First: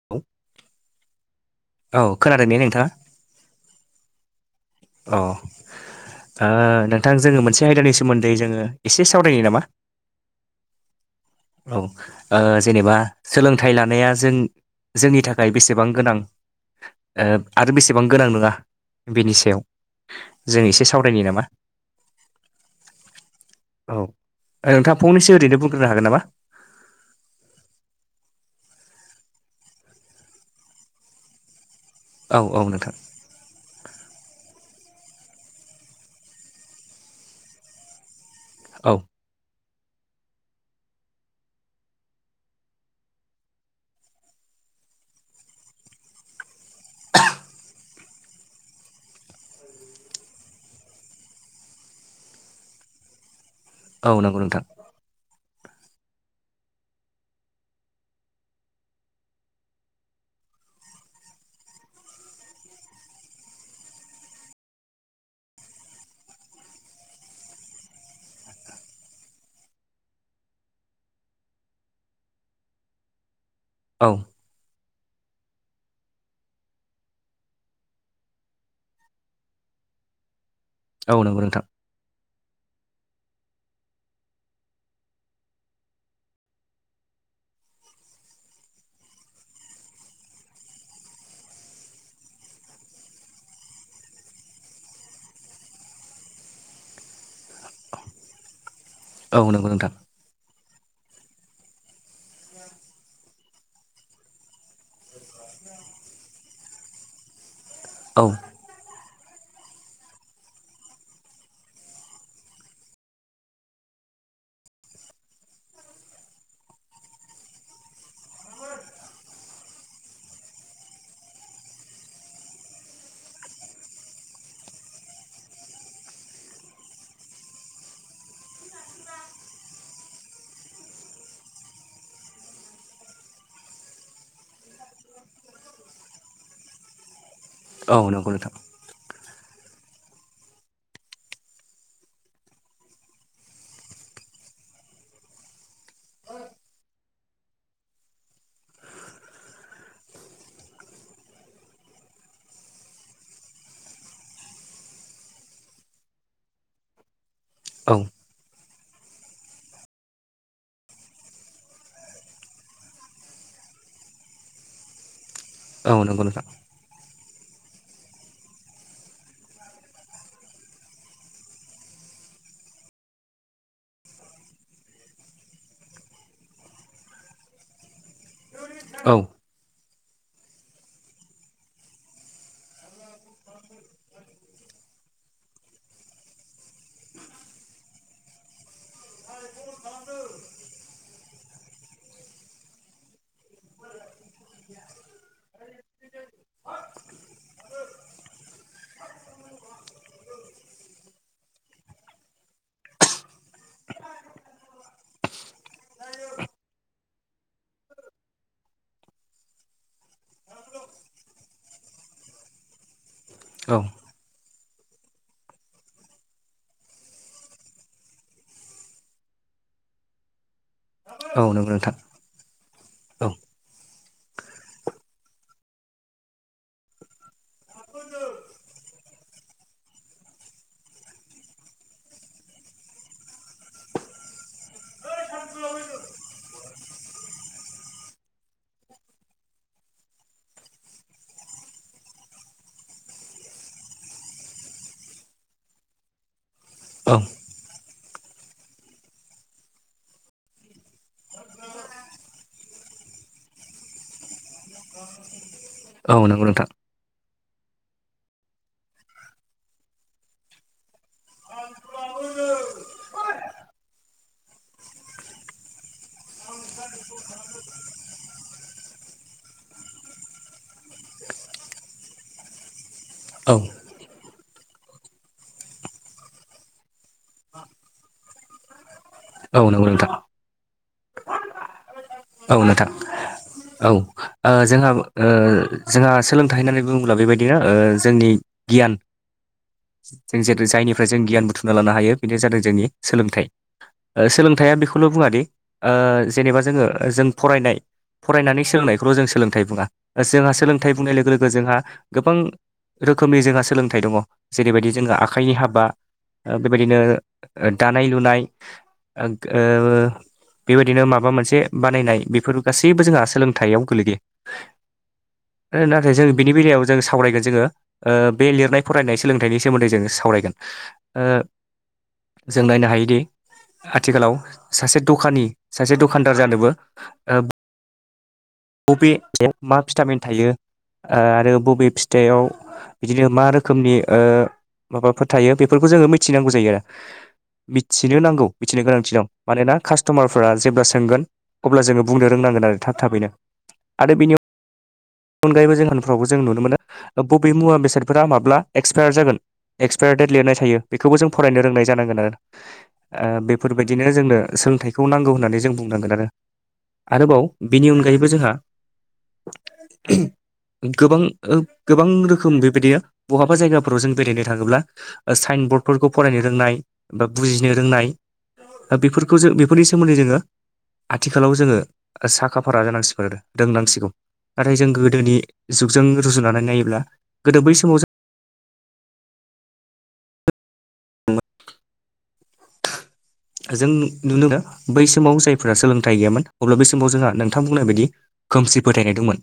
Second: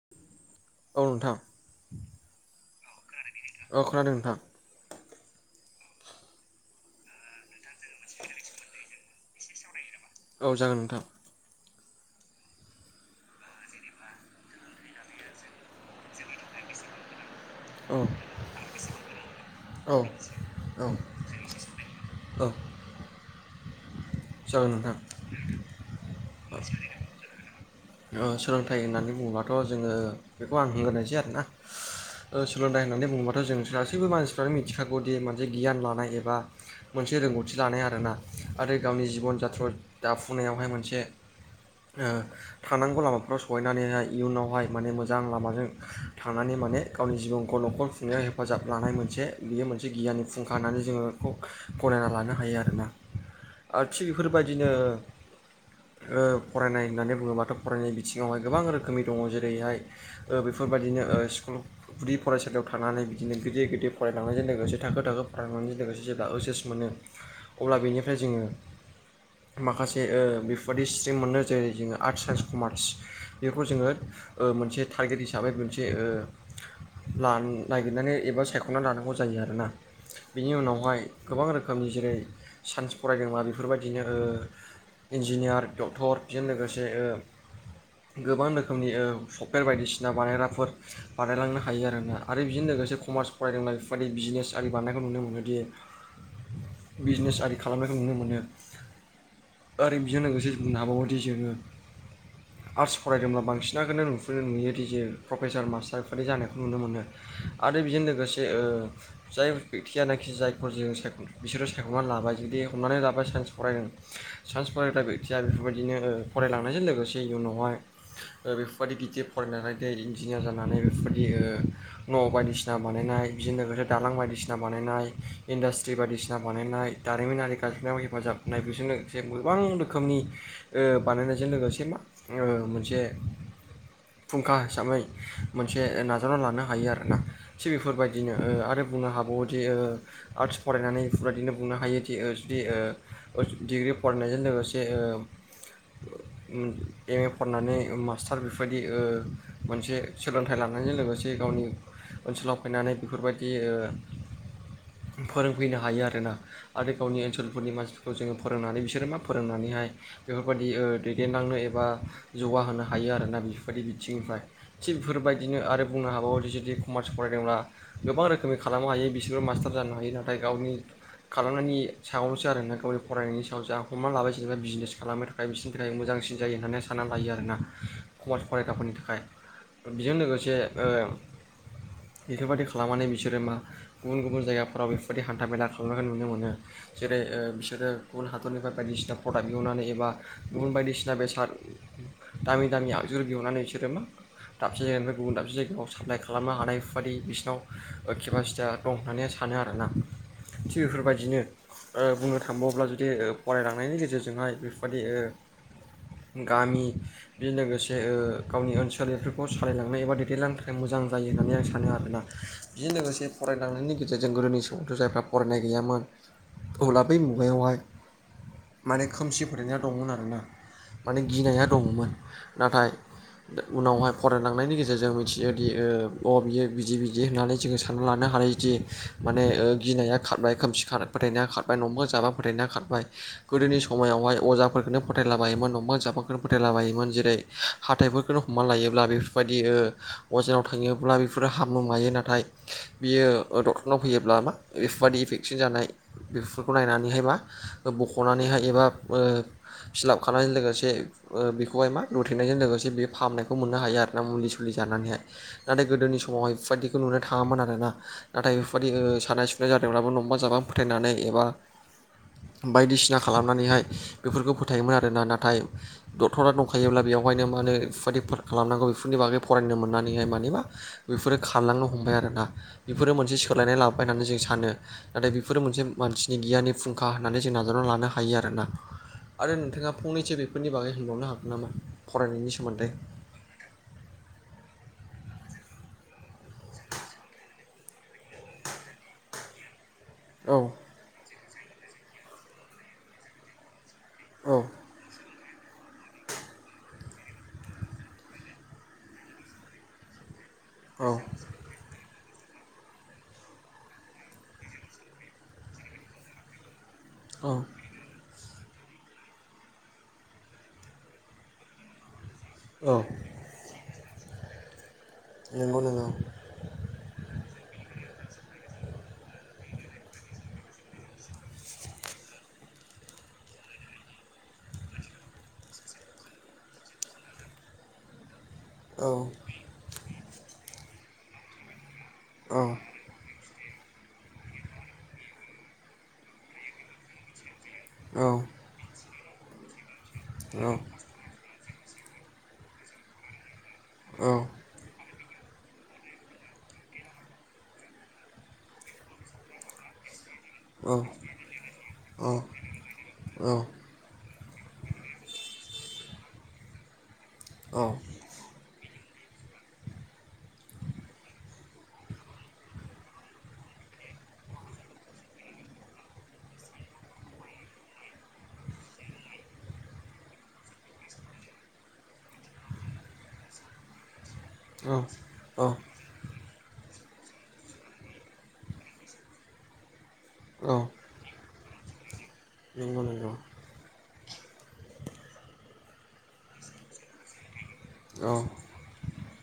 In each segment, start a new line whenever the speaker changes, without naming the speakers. [unintelligible]
औ नोंथां
औ खोनादों ने नोंथाङा
औ खोनादों नोंथां
अ ओ नोंथां जोङो मोनसे आयदानि सोमोन्दै जोङो एसे सावरायनो नामा
औ जागोन नोंथां
औ ओ जेनेबा सोलोंथाइ लानाया जों जोंनि थाखाय बेसेबां गोनां ओ आरो
औ
बेसेबां गोनां नङा बेनि सायाव
औ
जों
औ
एसे सावरायनो नामा
औ
औ
जागोन नोंथां
नोंथाङा फंनैसो ओरैनो बुंग्रोनो हागोन नामा
[unintelligible] ओ सोलोंथाइ होननानै बुङोबथ' जोङो बेखौ आं होनग्रोनायसै आरोना
औ औ
सोलोंथाइ
नोंथां
होननानै बुङोबाथ' जों गासैबो मानसि [unintelligible] मिथिखागौदि मोनसे गियान लानाय एबा मोनसे रोंगौथि लानाय आर ना।
औ
गावनि जिबन जात्र' जाफुंनायावहाय मोनसे ओ थांनांगौ लामाफ्राव सहैनानैहाय इयुनावहाय माने मोजां लामाजों थांनानै माने गावनि जिबनखौ न'खर खुंनायाव हेफाजाब लानाय मोनसे बियो मोनसे गियाननि फुंखा होननानै जोङो खौ गनायना लानो हायो आरोना आरो थिग
औ नंगौ नोंथां
बेफोरबायदिनो ओ फरायनाय होननानै बुङोबाथ' फरायनाय बिथिङावहाय गोबां रोखोमनि दङ जेरैहाय ओ बेफोरबायदिनो ओ स्कुल गुदि फरायसालियाव थानानै बिदिनो गिदिर गिदिर फरायलांनायजों लोगोसे थाखो थाखो फरायलांजों लोगोसे जेब्ला ओजस मोनो अब्ला बेनिफ्राय जोङो माखासे ओ बेफोरबादि स्ट्रिम मोनो जेरै जोङो आर्ट्स साइन्स कमार्स बेखौ जोङो
औ।
ओ मोनसे टारगेट हिसाबै मोनसे ओ नागिरनानै एबा सायख'नानै लानांगौ जायो आरोना बेनि उनाव बेहाय
औ नंगौ
गोबां
नोंथां
रोखोमनि जेरै साइन्स फरायदों मा बे बेफोरबायदिनो ओ इन्जिनियार, डक्टर बेजों लोगोसे गोबां रोखोमनि सफटवेर बायदिसिना बानायग्राफोर बानायलांनो हायो आरोना आरो बेजों लोगोसे कमार्स फरायदोंना बेफोरबायदि बिजनेस आरि बानायनायखौ नुनो मोनोदि
[inaudible]
बिजनेस आरि खालामनायखौ नुनो मोनो।
औ नंगौ नोंथां।
आरो बेजों लोगोसे बुंनो हाबावदि जोङो
औ [unintelligible]
आर्ट्स फरायदोंब्ला बांसिनखौनो [unintelligible] नुयो डज प्रफेसार मास्टारफोरि जानायखौ नुनो मोनो आरो बेजों
औ
लोगोसे ओ जाय बेक्तियानखि जायफोर जों बिसोरो सायख'नानै लाबाय जुदि हमनानै लाबाय साइनस फरायदों साइन्स फरायग्रा बेक्तया बेफोरबायदिनो ओ फरायलांनायजों लोगोसे इयुनावहाय ओ बेफोरबायदि गिदिर फरायनानै दै इन्जिनियार जानानै बेफोरबायदि ओ न' बायदिसिना बानायनाय बिजों लोगोसे दालां बायदिसिना बानायनाय इन्डास्ट्रि बायदिसिना बानायनाय। दारिमिनारि गाज्रिनायाबो हेफाजाब होननाय बेजोंनो जे गोबां रोखोमनि ओ बानायनायजों लोगोसे मा ओ मोनसे फुंखा हिसाबै मोनसे नाजाना लानो हायो आरोना। थिग
औ नंगौ
बेफोरबायदिनो ओ
नोंथां
आरो बुंनो हाबावोदि ओ आर्ट्स फरायनानै बेदिनो बुंनो हायोदि ओ जुदि ओ डिग्रि फरायनायजों लोगोसे ओ एम ए फरायनानै मास्टार बेफोरबायदि मोनसे सोलोंथाइ लानायजों लोगोसे गावनि ओनसोलाव फैनानै बेफोरबायदि ओ फोरोंफैनो हायो आरोना आरो गावनि ओनसोलफोरनि मा
औ
बे जोङो फोरोंनानै बिसोरो मा फोरोंनानैहाय बेफोरबायदि ओ दैदेनलांनो एबा जौगाहोनो हायो आरोना बेफोरबायदि बिथिंनिफ्राय थिग बेफोरबायदिनो आरो
औ
बुंनो
नंगौ
हाबावो
नोंथां
जुदि कमार्स फरायदोंब्ला गोबां रोखोमनि खालामनो हायो बिसोरबो मास्टार जानो हायो नाथाय गावनि खालामनायनि सागायावावनोसै आरो ना गाव फरायनायनि सायाव जा हमना लाबाय जेनेबा बिजनेस खालामनो थाखाय बिसोरनि थाखाय मोजांसिन जायो होननानै सानना लायो आरोना। कमार्स फरायग्राफोरनि
औ
थाखाय बेजों लोगोसे ओ बेफोरबायदि खालामनानै बिसोरो मा गुबुन - गुबुन जायगाफोराव बेफोरबायदि हान्था - मेला खालामनायखौ नुनो मोनो। जेरै ओ बिसोरो गुबुन हादरनिफ्राय बायदिसिना प्रडाक्ट एवनानै एबा गुबुन बायदिसिना बेसाद दामि दामि आगजु बिहरनानै बिसोरो मा दाबसे जायगानिफ्राय गुबुन दाबसे जायगायाव साप्लाइ खालामनो हानाय बेफोर बादि बिसिनाव ओ केपासिटिया दं होननानै आं सानो आरोना थिग बेफोरबायदिनो ओ बुंनो थांबावब्ला जुदि ओ फरायलांनायनि गेजेरजोंहाय बेफोरबायदि ओ गामि, बि लोगोसे गावनि ओनसोलनिफोरखौ सालायलांनो एबा दैदेनलांनो थाखाय मोजां जायो होननानै आं सानो आरोना, बिजों लोगोसे
औ
फरायलांनायनि गेजेरजों गोदोनि समावथ' जायफ्रा फरायनाय गैयामोन अब्ला, बै मुगायावहाय माने खोमसि फोथायना दंमोन आरोना, माने
औ
गिनाया
नंगौ नोंथां
दङमोन नाथाय,
औ
उनावहाय फरायलांनायनि गेजेरजों मिथियो दि ओ अ बियो बिदि बिदि होननानै जोङो सानना लानो हानाय। जि माने गिनाया खारबाय खोमसि फोथायनाया खारबाय न'बा जाबा फोथायनाया खारबाय, गोदोनि समायावहाय अजाफोरखौनो फोथायलाबायोमोन नंबा जाबांखोनो फोथायलाबायोमोन जेरै हाथाइफोरखोनो हमना लायोब्ला बेफोरबायदि ओ अजानाव थाङोब्ला बेफोरो हाबमो मायो नाथाय, बियो डक्टरनाव फैयोब्ला मा बेफोरबायदि इभेकसन जानाय। बेफोरखौ
औ
नायनानैहाय मा बख'नानैहाय एबा ओ फिलाप खालामनायजों लोगोसे ओ बेखौहाय मा दुमथेनायजों लोगोसे बे फाहामनायखौ मोननो हायो आरो ना मुलि सुलि जानानैहाय, नाथाय गोदोनि
औ नंगौ
समावहाय
नोंथां
बेफोरबायदिखौ नुनो थाङामोन आरोना, नाथाय बेफोरबायदि सानाय सुनाय जादोंब्लाबो नंबा जाबां फोथायनानै एबा, बायदिसिना खालामनानैहाय बेफोरखौ फोथायोमोन आरोना नाथाय, डक्टरा दंखायोब्ला बेवहायनो मा होनो बेफोरबायदि फार खालामनांगौ बेफोरनि बागै फरायनो मोननानैहाय मानिबा बिफोरो खारलांनो हमबाय आरोना, इफोरो मोनसे
औ
सोलायनाय लाबोबाय होननानै जों सानो नाथाय बिफोरो मोनसे, मानसिनि गियाननि फुंखा होननानै जों नाजावना लानो हायो आरोना, आरो
औ नंगौ
नोंथाङा
नोंथां
फंनैसो बेफोरनि बागै होनबावनो हागोन नामा फरायनायनि
औ नोंथां
सोमोन्दै,
औ ओ जोंहा ओ जोंहा सोलोंथाइ होननानै बुङोब्ला बेबायदिनो ओ जोंनि, गियान, जों
औ
जेरै जायनिफ्राय जों गियान बुथुमना लानो हायो बेनो जादों जोंनि सोलोंथाइ,
औ
सोलोंथाइ बेखौल' बुङादि ओ जेनेबा जोङो जों फरायनाय फरायनानै सोलोंनाय, र'जों सोलोंथाइ बुङा जोंहा सोलोंथाइ
औ
बुंनाय लोगो लोगो जोंहा, गोबां रोखोमनि जोंहा सोलोंथाइ दङ जेरैबायदि जोंहा आखाइनि हाबा, ओ बेबायदिनो
औ
ओद दानाय लुनाय ओ बेबायदिनो माबा मोनसे बानायनाय बेफोर
औ
गासैबो जोंहा सोलोंथाइयाव
नंगौ
गोलैयो
नंगौ
नाथाय जों बिनि बेलायाव, जों सावरायगोन जोङो ओ बे लिरनाय फरायनाय सोलोंथाइनि सोमोन्दै जों सावरायगोन ओ, जों नायनो हायोदि, आथिखालाव सासे द'खानि सासे दखानदार जानोबो,
औ
बबे फिथाइया मा भिटामिन थायो आरो बबे फिथाइआव,
औ
बिदिनो मा रोखोमनि ओ माबाफोर थायो बेफोरखौ जोङो मिथिनांगौ जायो आरो मिथिनो
औ औ
नांगौ मिथिनो गोनांथि दं मानोना कास्ट'मारफोरा जेब्ला सोंगोन, अब्ला जोङो बुंनो रोंनांगोन आरो थाब थाबैनो आरो
औ
बिनियाव बेनि अनगायैबो जोंहा उनफ्रावबो जों नुनो मोनो बबे मुवा बेसादफोरा माब्ला एक्सपायार जागोन? एक्सपायार देट लिरनाय थायो बेखौबो जों फरायनो रोंनाय जानांगोन आरो
औ
बेफोरबायदि, बिदिनो जोंनो सोलोंथाइखौ नांगौ होननानै जों बुंनांगोन आरो आरोबाव
औ
बेनि अनगायैबो जोंहा, [unintelligible] गोबां गोबां रोखोम बेबायदि बहाबा जायगाफोराव जों बेरायनो थाङोब्ला, साइन बरर्डफोरखौ फरायनो रोंनाय बा बुजिनो रोंनाय, बेफोरखौ जों बेफोरनि सोमोन्दै जोङो। आथिखालाव जोङो साखा फारा जानांसिगोन आरो रोंनांसिगौ, नाथाय जों
औ
गोदोनि
औ
जुगजों रुजुनानै नायोब्ला गोदो बै समाव जों,
औ
[unintelligible]
नोंगौ नोंगौ।
जों नुनो दा बै समाव जायफोरा सोलोंथाइ गैयामोन अब्ला बै समाव जोंहा नोंथां बुंनाय बायदि
औ
खोमसि फोथायनाय दंमोन।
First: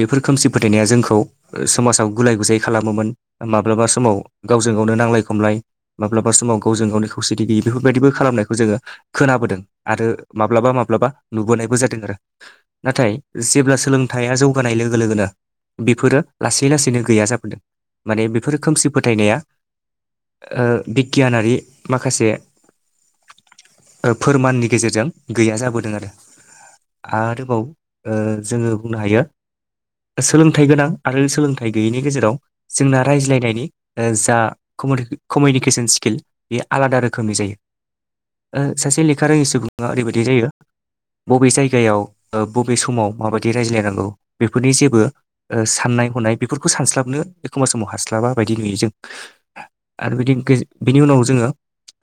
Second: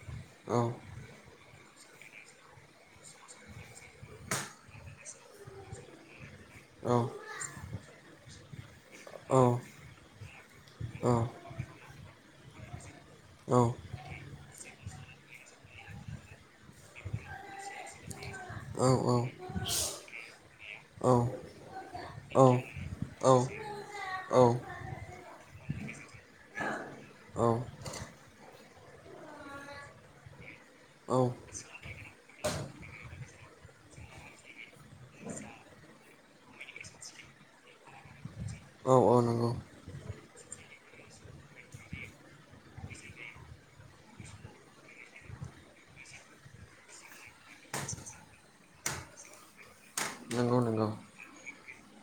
बेफोर खोमसि
औ
फोथायनाया जोंखौ समाजाव गुलाय गुजाय खालामोमोन माब्लाबा समाव गावजों गावनो नांलाय खमलाय माब्लाबा समाव गावजों
औ
गावनो खौसेथि गैयि बेफोरबायदिबो खालामनायखौ जोङो
औ
खोनाबोदों आरो माब्लाबा
औ
माब्लाबा नुबोनायबो जादों आरो। नाथाय
औ
जेब्ला सोलोंथाइया जौगानाय लोगो लोगोनो बेफोरो लासै लासैनो गैया जाबोदों माने बेफोरो खोमसि फोथायनाया ओ बिगियानारि माखासे
औ।
ओ फोरमाननि गेजेरजों गैया जाबोदों आरो। आरोबाव ओ जोङो बुंनो हायो सोलोंथाइ गोनां आरो सोलोंथाइ गैयैनि गेजेराव जोंना रायज्लायनायनि ओ जा कमिनि कमिनिकेसन स्किल बे आलादा रो खोमनि जायो ओ
औ
सासे लेखा रोङि
औ
सुबुङा ओरैबायदि जायो बबे जायगायाव ओ बबे समाव माबायदि रायज्लायनांगौ बेफोरनि जेबो ओ साननाय हनाय बेफोरखौ सानस्लाबनो एखमबा समाव हास्लाबा बायदि नुयो जों। आरो बिदि गै
नंगौ नंगौ
बिनि उनाव जोङो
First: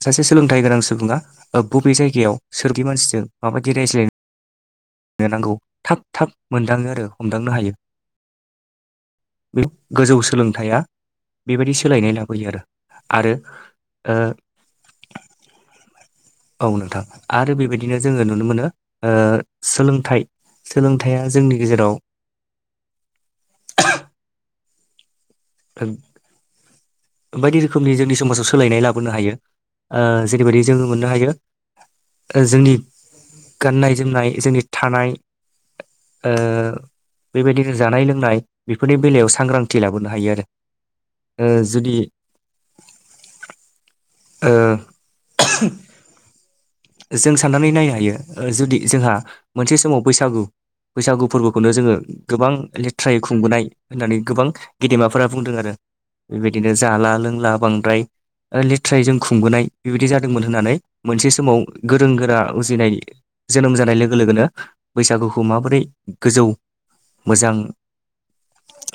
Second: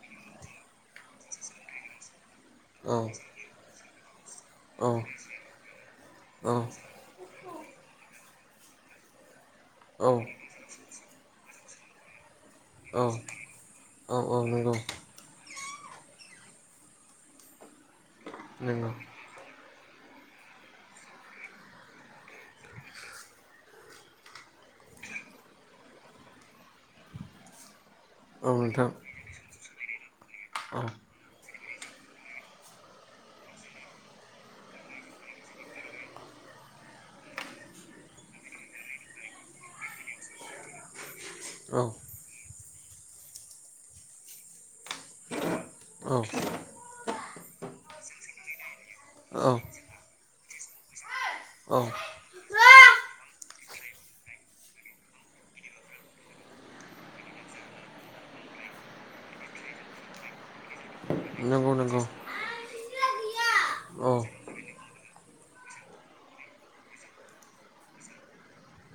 सासे सोलोंथाइ गोनां सुबुङा ओ बबे जायगायाव सोरदि
औ
मानसिजों माबादि रायज्लाय
औ
नो नांगौ थाब थाब मोनदाङो आरो हमदांनो हायो। गोजौ सोलों
औ
थाया बेबायदि सोलायनाय लाबोयो आरो। आरो ओ
नोंगौ।
औ नोंथां आरो बेबायदिनो जोङो नुनो मोनो
नंगौ
ओ सोलोंथाइ सोलोंथाइया जोंनि गेजेराव गोन बायदि रोखोमनि जोंनि
औ
समाजाव सोलायनाय
नोंथां
लाबोनो हायो। ओ जेरैबायदि जोङो मोननो हायो जोंनि गाननाय जोमनाय जोंनि थानाय ओ बेबायदिनो जानाय लोंनाय बेफोरनि बेलायाव सांग्रांथि लाबोनो हायो आरो। ओ
औ
जुदि ओ
औ।
जों साननानै नायनो हायो ओ जुदि जोंहा
औ
मोनसे समाव बैसागु बैसागु फोरबोखौनो जोङो गोबां लेथ्रायै खुंबोनाय होननानै गोबां गेदेमाफोरा बुंदों आरो। बेबायदिनो जाला लोंला बांद्राय ओ लेथ्रायै जों खुंबोनाय बेबायदि जादोंमोन होननानै मोनसे समाव
नंगौ नंगौ
गोरों गोरा उजिनाय जोनोम जानाय
औ
लोगो लोगोनो बैसागुखौ माबोरै गोजौ मोजां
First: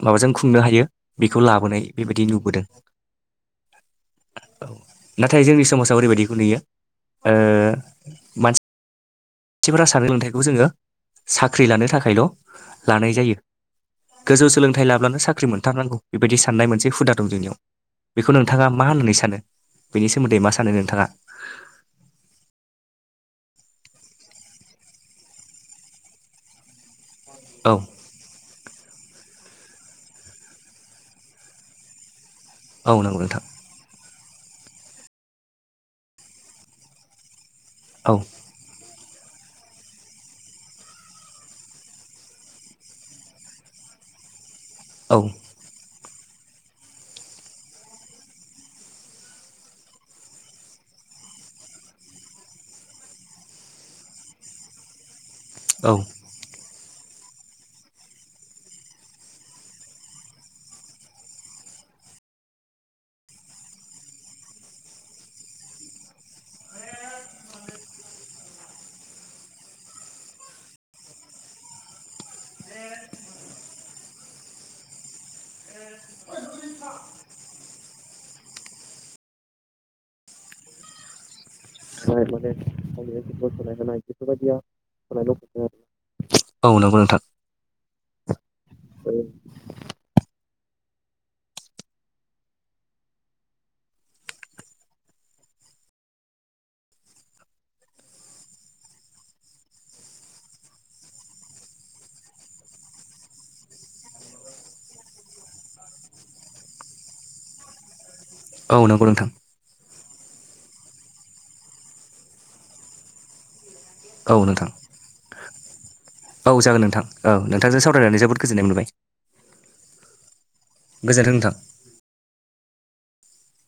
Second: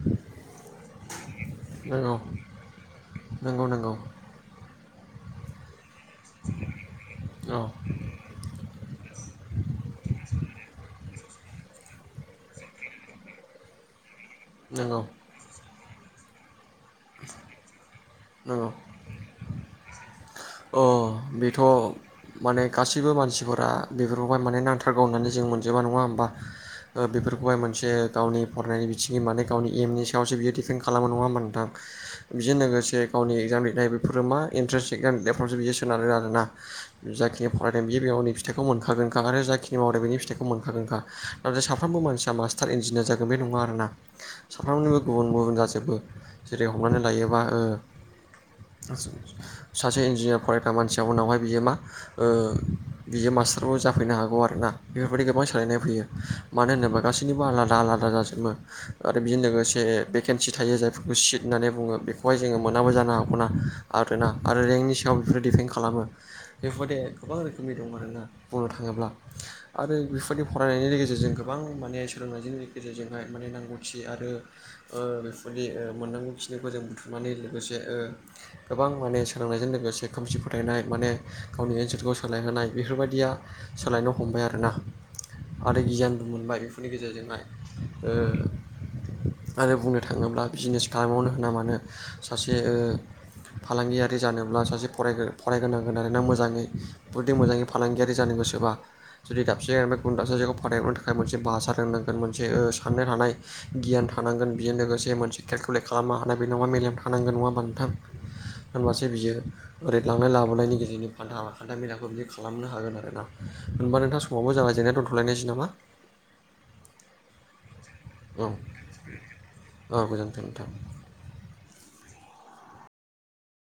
माबाजों खुंनो हायो बेखौ लाबोनाय बेबायदि नुबोदों।
नोंगौ नोंगौ।
औ नाथाय जोंनि समाजाव ओरैबायदिखौ नुयो ओ
औ
मान सिफ्रा सानो सोलोंथाइखौ जोङो साख्रि लानो थाखायल' लानाय जायो। गोजौ सोलोंथाइ
नंगौ
लाब्लानो साख्रि मोनथारनांगौ बेबायदि साननाय मोनसे हुदा दं जोंनियाव। बेखौ नोंथाङा
नंगौ
मा होननानै सानो? बेनि सोमोन्दै मा सानो?
अ
नोंथाङा
बेथ' माने गासैबो मानसिफोरा बेफोरखौहाय माने नांथारगौ होननानै जों मोनजोबा नङा होमबा? ओ बेफोर खौहाय
औ
मोनसे गावनि फरायनायनि बिथिङै माने गावनि एमनि सायावसो बियो दिफेन्ड खालामो नङा होमबा नोंथां? बेजों
औ
लोगोसे
नंगौ
गावनि
नोंथां
इक्जाम लिरनाय बेफोरो मा इन्ट्रेन्स एक्जाम नायफ्रावसो बियो सोनारो आरो आरोना जाखिनि फरायदों बियो
औ
गावनि फिथाइखौ मोनखागोनखा आरो जाखिनि मावदों बेनि फिथाइखौ मोनखागोनखा नाथाय साफ्रोमबो मानसिया मास [unintelligible] इन्जिनियार जागोन बे नङा आरो ना साफ्रोमनिबो
औ
गुबुन गुबुन जाजोबो। जेरै हमनानै लायोबा ओ सासे इन्जिनिर फरायग्रा मानसिया उनावहाय बियो मा ओ बियो मास्टारबो जाफैनो हागौ आरो ना? बेफोरबायदि गोबां सोलायनाय
औ
फैयो मानो होनोबा गासैबो आलादा आलादा जाजोबो आरो बेजों लोगोसे भेकेन्सि थायो जायफोरखौ सिट होननानै बुङो बेखौहाय जोङो मोनाबो जानो हागौना आरोना आरो रेंकनि सायाव बेफोरो डिपेन्ड खालामो बेफोरबायदि गोबां रोखोमनि दं आरोना बुंनो थाङोब्ला आरो बेफोरबायदि फरायनायनि गेजेरजों गोबां माने सोलोंनि गेजेरजोंहाय माने नांगौथि आरो बेफोरनि मोननांगौ फिनायखौ जों बुथुमनानै लोगोसे गोबां माने सोलोंनायजों लोगोसे ए खोमसि फोथायनाय माने गावनि ओनसोलखौ सोलायहोनाय बेफोरबायदिया सोलायनो हमबाय आरोोना आरो गियानबो मोनबाय
औ
बेफोरनि गेजेरजोंहाय
औ
आरो बुंनो थाङोब्ला बिजनेस खालामबावनो होना मानो सासे फालांगियारि जानोब्ला सासे फराय फरायग्रोनांगोन आरोना मोजाङै जुदि मोजाङै फालांगियारि जानो गोसोबा जुदि दाबसे जाय बे गुबुन दाबसे जायगायाव फाथायहरनो थाखाय मोनसे भाषा रोंनांगोन मोनसे साननाय थानाय गियान थानांगोन बेजों लोगोसे मोनसे केलकुलेट खालामनो हानाय बे नङा मेलेम थानांगोन नङा होम्बा नोंथां?
औ
होनबासो
नंगौ नोंथां
बियो ओरैनो लांनाय लाबोनायनि गेजेरजों हान्था मेलाखौ बिदि खालामनो हागोन आरोना होनबा नोंथां समाबो जाबाय जोंना दा दोनथ'लायनायसै नामा
औ जागोन नोंथां औ नोंथांजों सावरायनानै जोबोद
औ
गोजोननाय मोनबाय।
औ गोजोन्थों नोंथां
गोजोन्थों नोंथां।